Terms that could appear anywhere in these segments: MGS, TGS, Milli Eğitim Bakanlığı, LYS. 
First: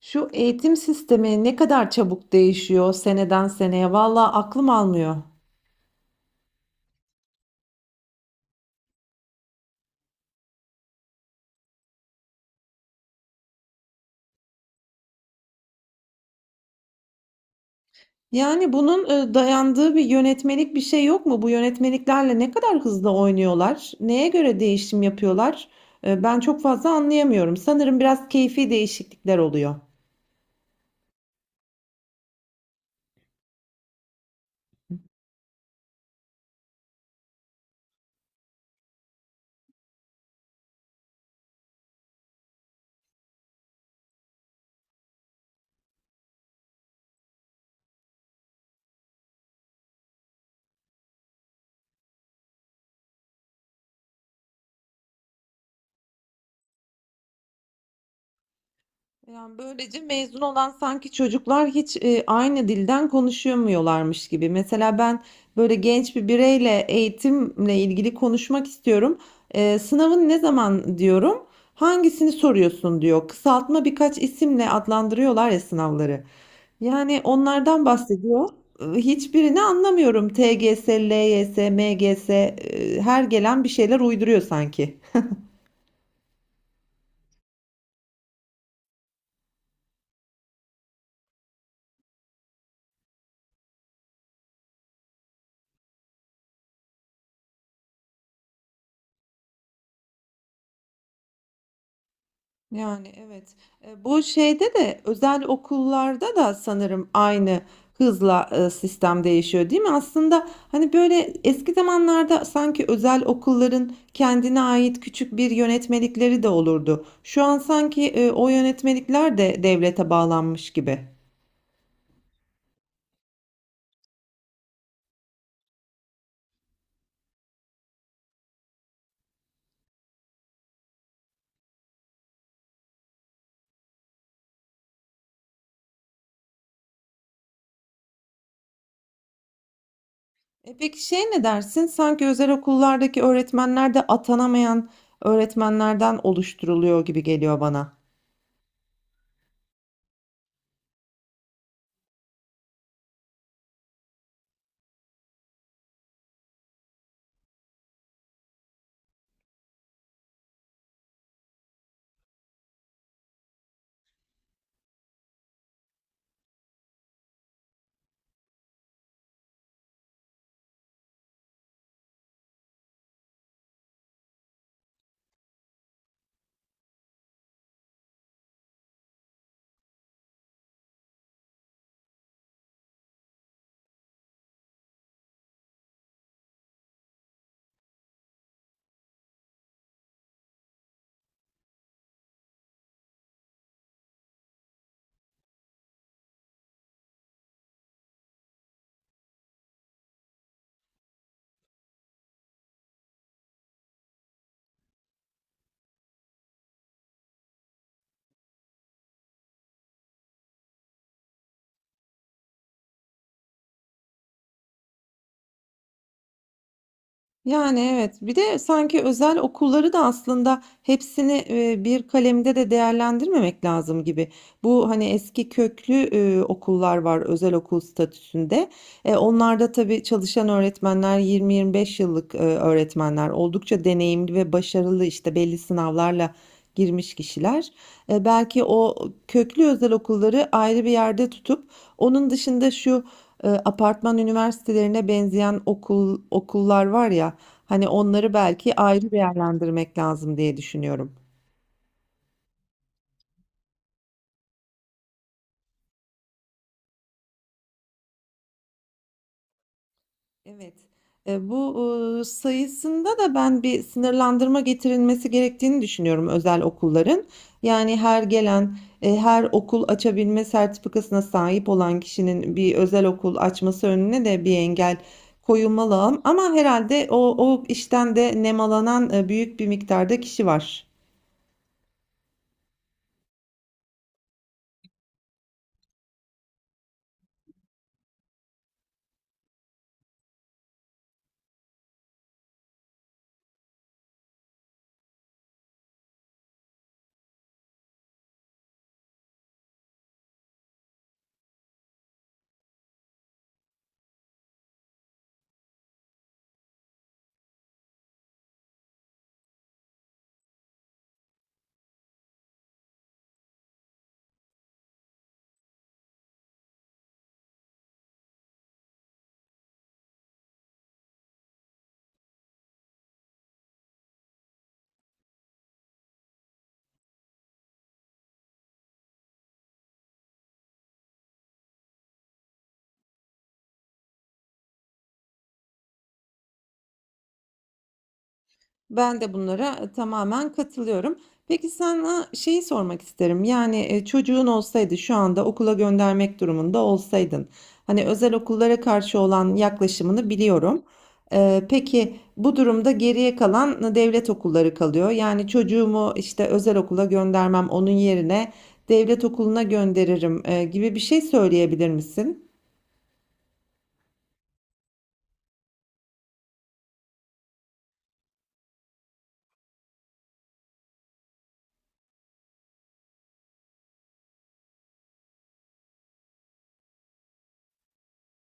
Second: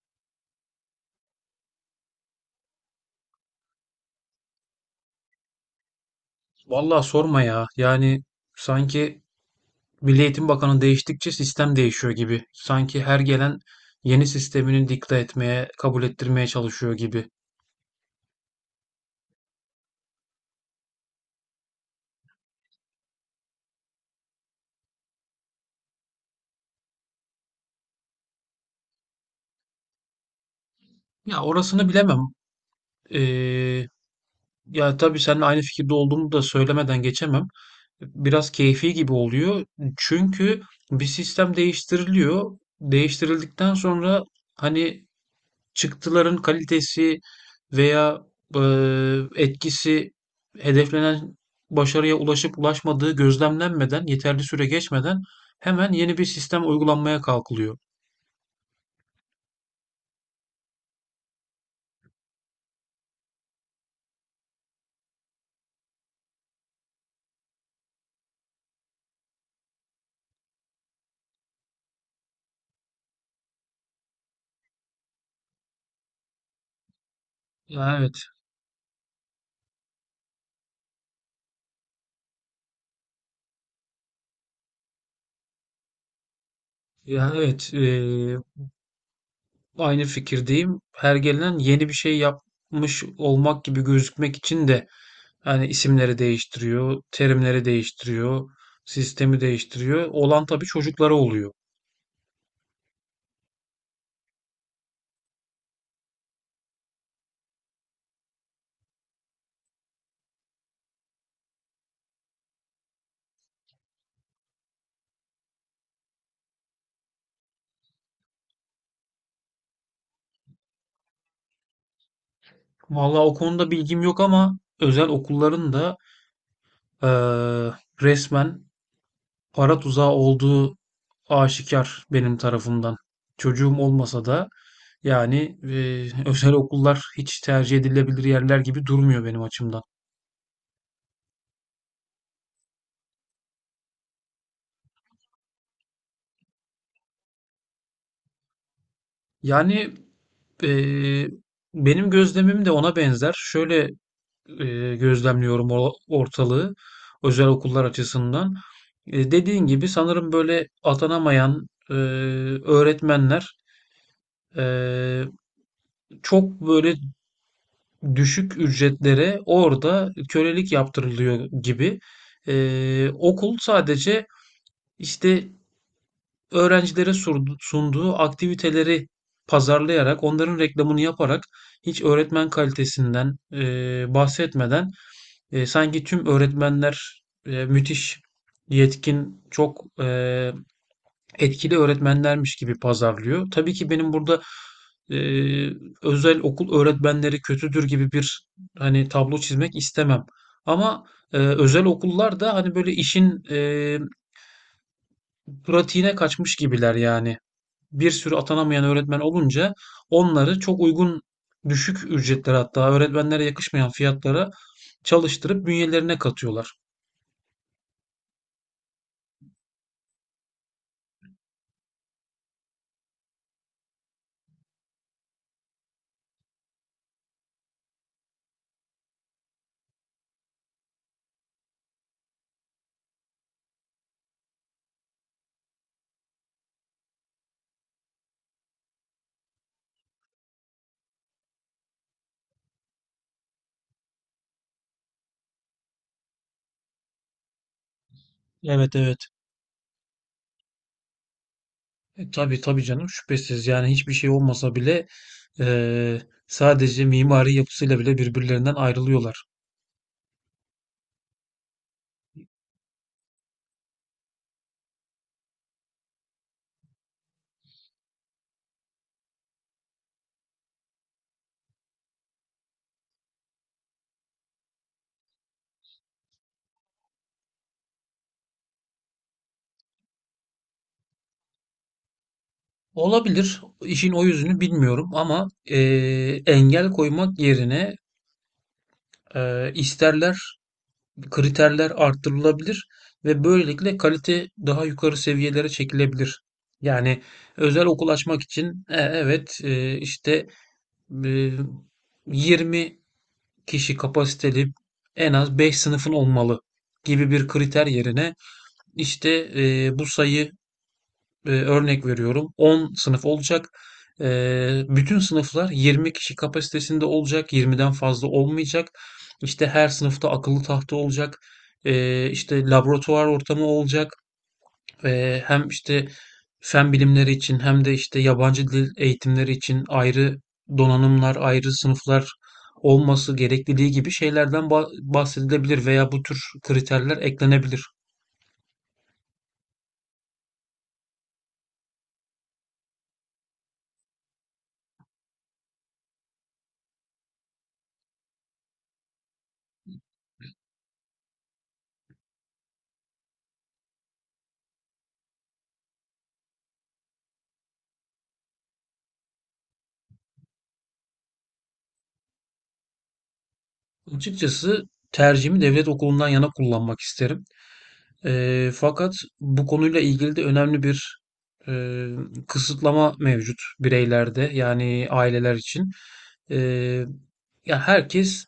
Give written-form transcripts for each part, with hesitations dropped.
Şu eğitim sistemi ne kadar çabuk değişiyor seneden seneye. Vallahi aklım almıyor. Vallahi sorma ya. Yani sanki Milli Eğitim Bakanı değiştikçe sistem değişiyor gibi. Sanki her gelen yeni sistemini dikte etmeye, kabul ettirmeye çalışıyor gibi. Yani bunun dayandığı bir yönetmelik bir şey yok mu? Bu yönetmeliklerle ne kadar hızlı oynuyorlar? Neye göre değişim yapıyorlar? Ben çok fazla anlayamıyorum. Sanırım biraz keyfi değişiklikler oluyor. Ya orasını bilemem. Ee, Ya tabii seninle aynı fikirde olduğumu da söylemeden geçemem. Biraz keyfi gibi oluyor. Çünkü bir sistem değiştiriliyor. Değiştirildikten sonra hani çıktıların kalitesi veya etkisi hedeflenen başarıya ulaşıp ulaşmadığı gözlemlenmeden, yeterli süre geçmeden hemen yeni bir sistem uygulanmaya kalkılıyor. Yani böylece mezun olan sanki çocuklar hiç aynı dilden konuşamıyorlarmış gibi. Mesela ben böyle genç bir bireyle eğitimle ilgili konuşmak istiyorum. Sınavın ne zaman diyorum? Hangisini soruyorsun diyor. Kısaltma birkaç isimle adlandırıyorlar ya sınavları. Yani onlardan Ya evet, bahsediyor. Hiçbirini anlamıyorum. TGS, LYS, MGS, her gelen bir şeyler uyduruyor sanki. ya evet, eee, aynı fikirdeyim. Her gelen yeni bir şey yapmış olmak gibi gözükmek için de yani isimleri değiştiriyor, terimleri değiştiriyor, sistemi değiştiriyor. Olan tabii çocuklara oluyor. Yani evet. Bu şeyde de özel okullarda da sanırım aynı hızla sistem değişiyor, değil mi? Aslında hani böyle eski zamanlarda sanki özel okulların kendine ait küçük bir yönetmelikleri de olurdu. Şu an sanki o yönetmelikler de devlete bağlanmış gibi. Vallahi o konuda bilgim yok ama özel okulların da eee, resmen para tuzağı olduğu aşikar benim tarafımdan. Çocuğum olmasa da yani özel okullar hiç tercih edilebilir yerler gibi durmuyor benim açımdan. E peki şey ne dersin? Sanki özel okullardaki öğretmenler de atanamayan öğretmenlerden oluşturuluyor gibi geliyor bana. Yani eee, benim gözlemim de ona benzer. Şöyle gözlemliyorum ortalığı özel okullar açısından. E, dediğin gibi sanırım böyle atanamayan öğretmenler e, çok böyle düşük ücretlere orada kölelik yaptırılıyor gibi. E, okul sadece işte öğrencilere sunduğu aktiviteleri pazarlayarak, onların reklamını yaparak hiç öğretmen kalitesinden bahsetmeden, E, sanki tüm öğretmenler müthiş yetkin, çok etkili öğretmenlermiş gibi pazarlıyor. Tabii ki benim burada e, özel okul öğretmenleri kötüdür gibi bir hani tablo çizmek istemem. Ama özel okullar da hani böyle işin pratiğine kaçmış gibiler yani. Bir sürü atanamayan öğretmen olunca onları çok uygun düşük ücretlere hatta öğretmenlere yakışmayan fiyatlara çalıştırıp bünyelerine katıyorlar. Yani evet. Bir de sanki özel okulları da aslında hepsini bir kalemde de değerlendirmemek lazım gibi. Bu hani eski köklü okullar var özel okul statüsünde. Onlarda tabii çalışan öğretmenler 20-25 yıllık öğretmenler oldukça deneyimli ve başarılı işte belli sınavlarla girmiş kişiler. Belki o köklü özel okulları ayrı bir yerde tutup onun dışında şu apartman üniversitelerine benzeyen okul okullar var ya hani onları belki Evet ayrı evet. değerlendirmek lazım diye düşünüyorum. E, tabii tabii canım şüphesiz. Yani hiçbir şey olmasa bile e, sadece mimari yapısıyla bile birbirlerinden ayrılıyorlar. Evet. E, bu sayısında da ben bir sınırlandırma getirilmesi gerektiğini düşünüyorum özel okulların. Yani her gelen, her okul açabilme sertifikasına sahip olan kişinin bir özel okul açması önüne de bir engel koyulmalı ama herhalde o işten de nemalanan büyük bir miktarda kişi var. Olabilir. İşin o yüzünü bilmiyorum ama engel koymak yerine isterler, kriterler arttırılabilir ve böylelikle kalite daha yukarı seviyelere çekilebilir. Yani özel okul açmak için evet işte e, 20 kişi kapasiteli en az 5 sınıfın olmalı gibi bir kriter yerine işte bu sayı, örnek veriyorum, 10 sınıf olacak. E, bütün sınıflar 20 kişi kapasitesinde olacak, 20'den fazla olmayacak. İşte her sınıfta akıllı tahta olacak. E, işte laboratuvar ortamı olacak. Hem işte fen bilimleri için hem de işte yabancı dil eğitimleri için ayrı donanımlar, ayrı sınıflar olması gerekliliği gibi şeylerden bahsedilebilir veya bu tür kriterler eklenebilir. Ben de bunlara tamamen katılıyorum. Peki sana şeyi sormak isterim. Yani çocuğun olsaydı şu anda okula göndermek durumunda olsaydın. Hani özel okullara karşı olan yaklaşımını biliyorum. Peki bu durumda geriye kalan devlet okulları kalıyor. Yani çocuğumu işte özel okula göndermem onun yerine devlet okuluna gönderirim gibi bir şey söyleyebilir misin? Açıkçası tercihimi devlet okulundan yana kullanmak isterim. Fakat bu konuyla ilgili de önemli bir eee, kısıtlama mevcut bireylerde, yani aileler için. Eee, Ya herkes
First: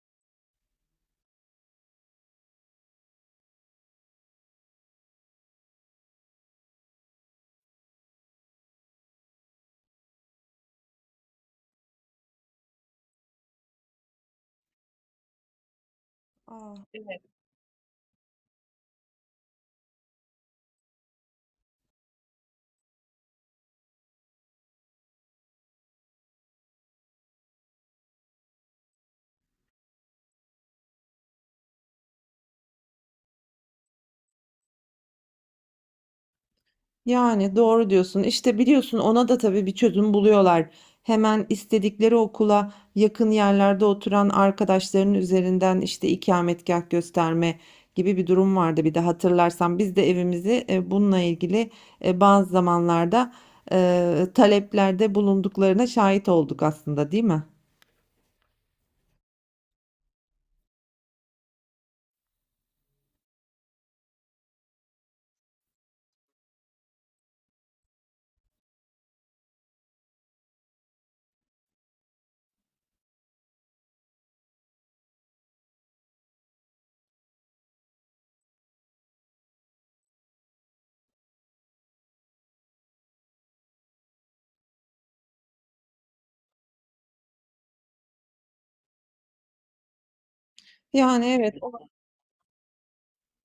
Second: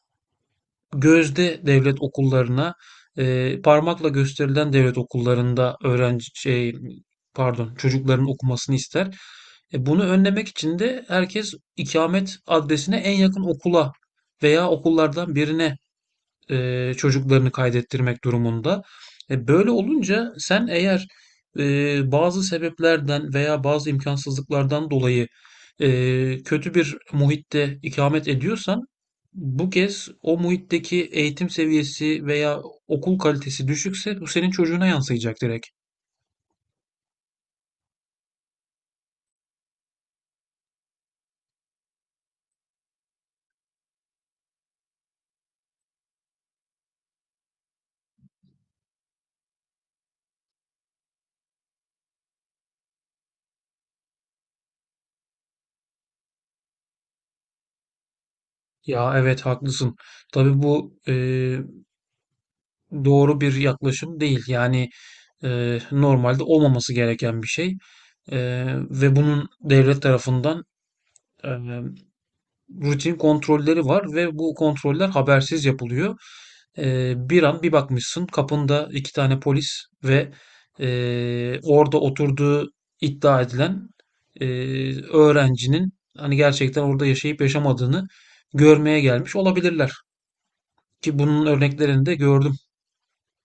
gözde devlet okullarına, parmakla gösterilen devlet okullarında öğrenci şey pardon çocukların okumasını ister. E, bunu önlemek için de herkes ikamet adresine en yakın okula veya okullardan birine Aa. Çocuklarını kaydettirmek durumunda. E, böyle olunca sen eğer bazı sebeplerden veya bazı imkansızlıklardan dolayı kötü bir muhitte ikamet ediyorsan, bu kez o muhitteki eğitim seviyesi veya okul kalitesi düşükse bu senin çocuğuna yansıyacak direkt. Yani doğru diyorsun. İşte biliyorsun ona da tabii bir çözüm buluyorlar. Hemen istedikleri okula yakın yerlerde oturan arkadaşlarının üzerinden işte ikametgah gösterme gibi bir durum vardı. Bir de hatırlarsan biz de evimizi bununla ilgili bazı zamanlarda taleplerde bulunduklarına şahit olduk aslında, değil mi? Ya evet, haklısın. Tabii bu doğru bir yaklaşım değil. Yani normalde olmaması gereken bir şey. E, ve bunun devlet tarafından e, rutin kontrolleri var ve bu kontroller habersiz yapılıyor. E, bir an bir bakmışsın kapında 2 tane polis ve orada oturduğu iddia edilen e, öğrencinin hani gerçekten orada yaşayıp yaşamadığını görmeye gelmiş olabilirler. Ki Yani bunun evet. örneklerini de gördüm.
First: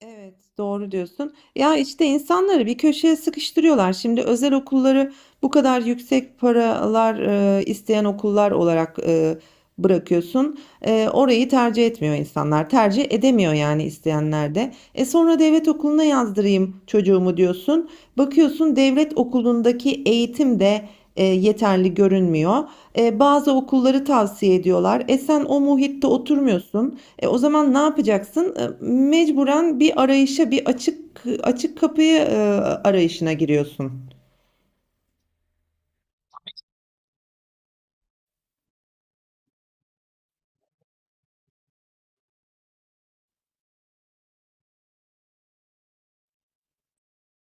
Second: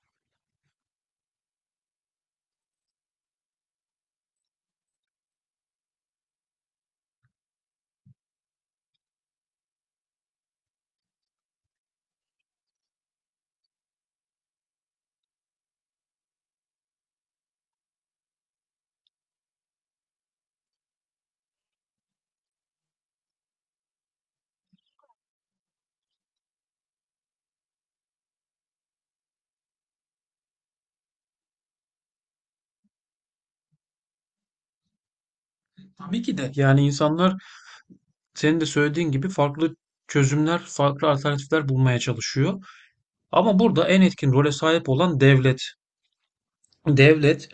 Evet, doğru diyorsun. Ya işte insanları bir köşeye sıkıştırıyorlar. Şimdi özel okulları bu kadar yüksek paralar isteyen okullar olarak bırakıyorsun. Orayı tercih etmiyor insanlar. Tercih edemiyor yani isteyenler de. E sonra devlet okuluna yazdırayım çocuğumu diyorsun. Bakıyorsun devlet okulundaki eğitim de yeterli görünmüyor. Bazı okulları tavsiye ediyorlar. E sen o muhitte oturmuyorsun. O zaman ne yapacaksın? Mecburen bir arayışa, bir açık kapıyı arayışına giriyorsun. Tabii ki de, yani insanlar senin de söylediğin gibi farklı çözümler, farklı alternatifler bulmaya çalışıyor. Ama burada en etkin role sahip olan devlet. Devlet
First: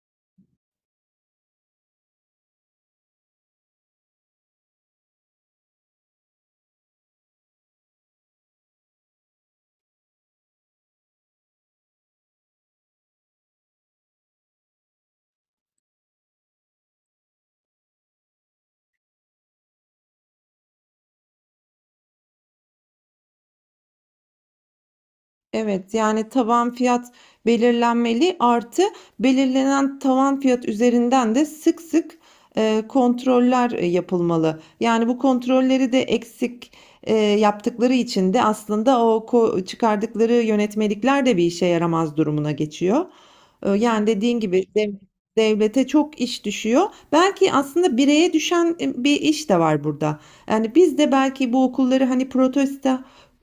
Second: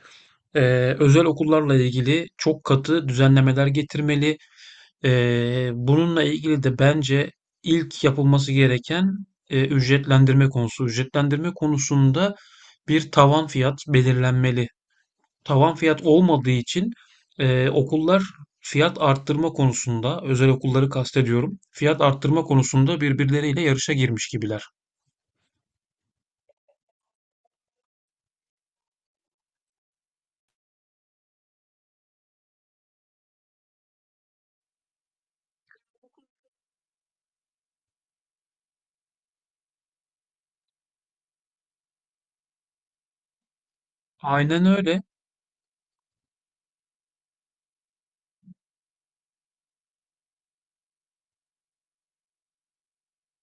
Özel okullarla ilgili çok katı düzenlemeler getirmeli. Bununla ilgili de bence ilk yapılması gereken ücretlendirme konusu. Ücretlendirme konusunda bir tavan fiyat belirlenmeli. Tavan fiyat olmadığı için okullar fiyat arttırma konusunda, özel okulları kastediyorum, fiyat arttırma konusunda birbirleriyle yarışa girmiş gibiler. Evet yani tavan fiyat belirlenmeli artı belirlenen tavan fiyat üzerinden de sık sık kontroller yapılmalı. Yani bu kontrolleri de eksik yaptıkları için de aslında o ko- çıkardıkları yönetmelikler de bir işe yaramaz durumuna geçiyor. Yani dediğin gibi Aynen öyle. devlete çok iş düşüyor. Belki aslında bireye düşen bir iş de var burada. Yani biz de belki bu okulları hani protesto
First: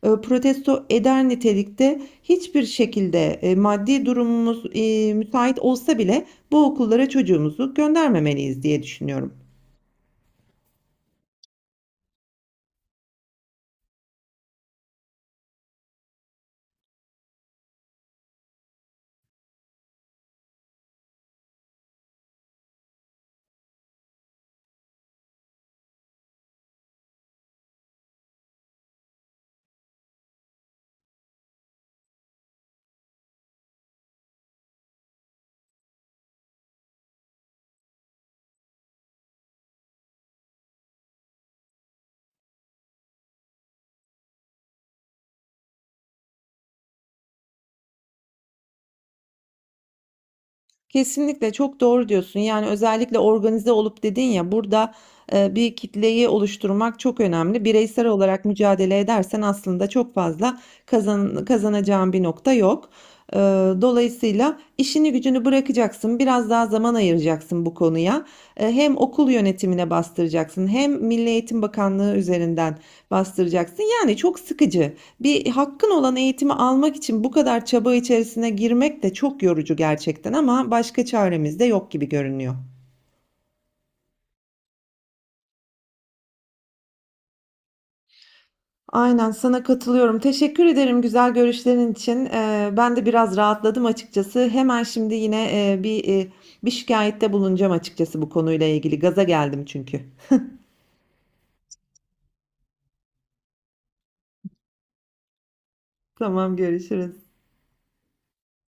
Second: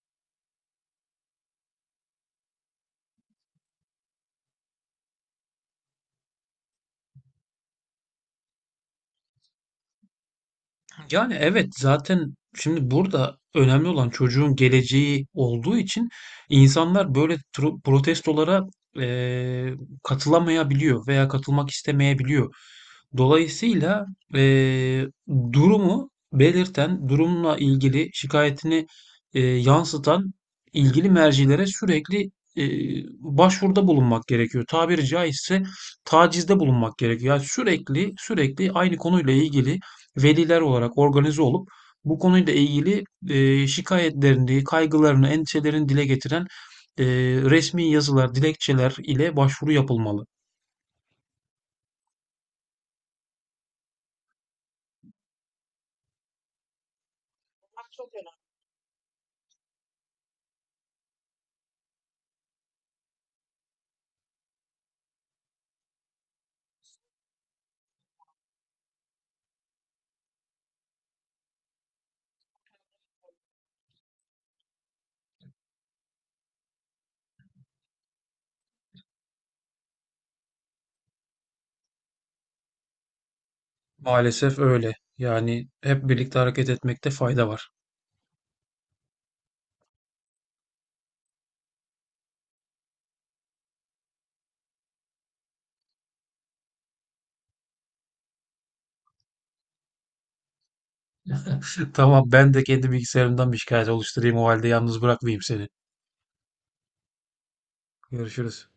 e, protesto eder nitelikte hiçbir şekilde maddi durumumuz müsait olsa bile bu okullara çocuğumuzu göndermemeliyiz diye düşünüyorum. Yani evet, zaten şimdi burada önemli olan çocuğun geleceği olduğu için insanlar böyle protestolara eee, katılamayabiliyor veya katılmak istemeyebiliyor. Dolayısıyla eee, durumu belirten, durumla ilgili şikayetini yansıtan ilgili mercilere sürekli başvuruda bulunmak gerekiyor. Tabiri caizse tacizde bulunmak gerekiyor. Yani sürekli aynı konuyla ilgili veliler olarak organize olup bu konuyla ilgili şikayetlerini, kaygılarını, endişelerini dile getiren e, resmi yazılar, dilekçeler ile başvuru yapılmalı. Kesinlikle çok doğru diyorsun. Yani özellikle organize olup dedin ya burada bir kitleyi oluşturmak çok önemli. Bireysel olarak mücadele edersen aslında çok fazla kazanacağın bir nokta yok. Ee, Dolayısıyla işini gücünü bırakacaksın, biraz daha zaman ayıracaksın bu konuya. Hem okul yönetimine bastıracaksın, hem Milli Eğitim Bakanlığı üzerinden bastıracaksın. Yani çok sıkıcı. Bir hakkın olan eğitimi almak için bu kadar çaba içerisine girmek de çok yorucu gerçekten ama başka çaremiz de yok gibi görünüyor. Maalesef öyle. Yani hep birlikte hareket etmekte fayda var. Aynen sana katılıyorum. Teşekkür ederim güzel görüşlerin için. Ben de biraz rahatladım açıkçası. Hemen şimdi yine bir şikayette bulunacağım açıkçası bu konuyla ilgili. Gaza geldim çünkü. Tamam, ben de kendi bilgisayarımdan bir şikayet oluşturayım o halde, yalnız bırakmayayım seni. Tamam görüşürüz. Görüşürüz.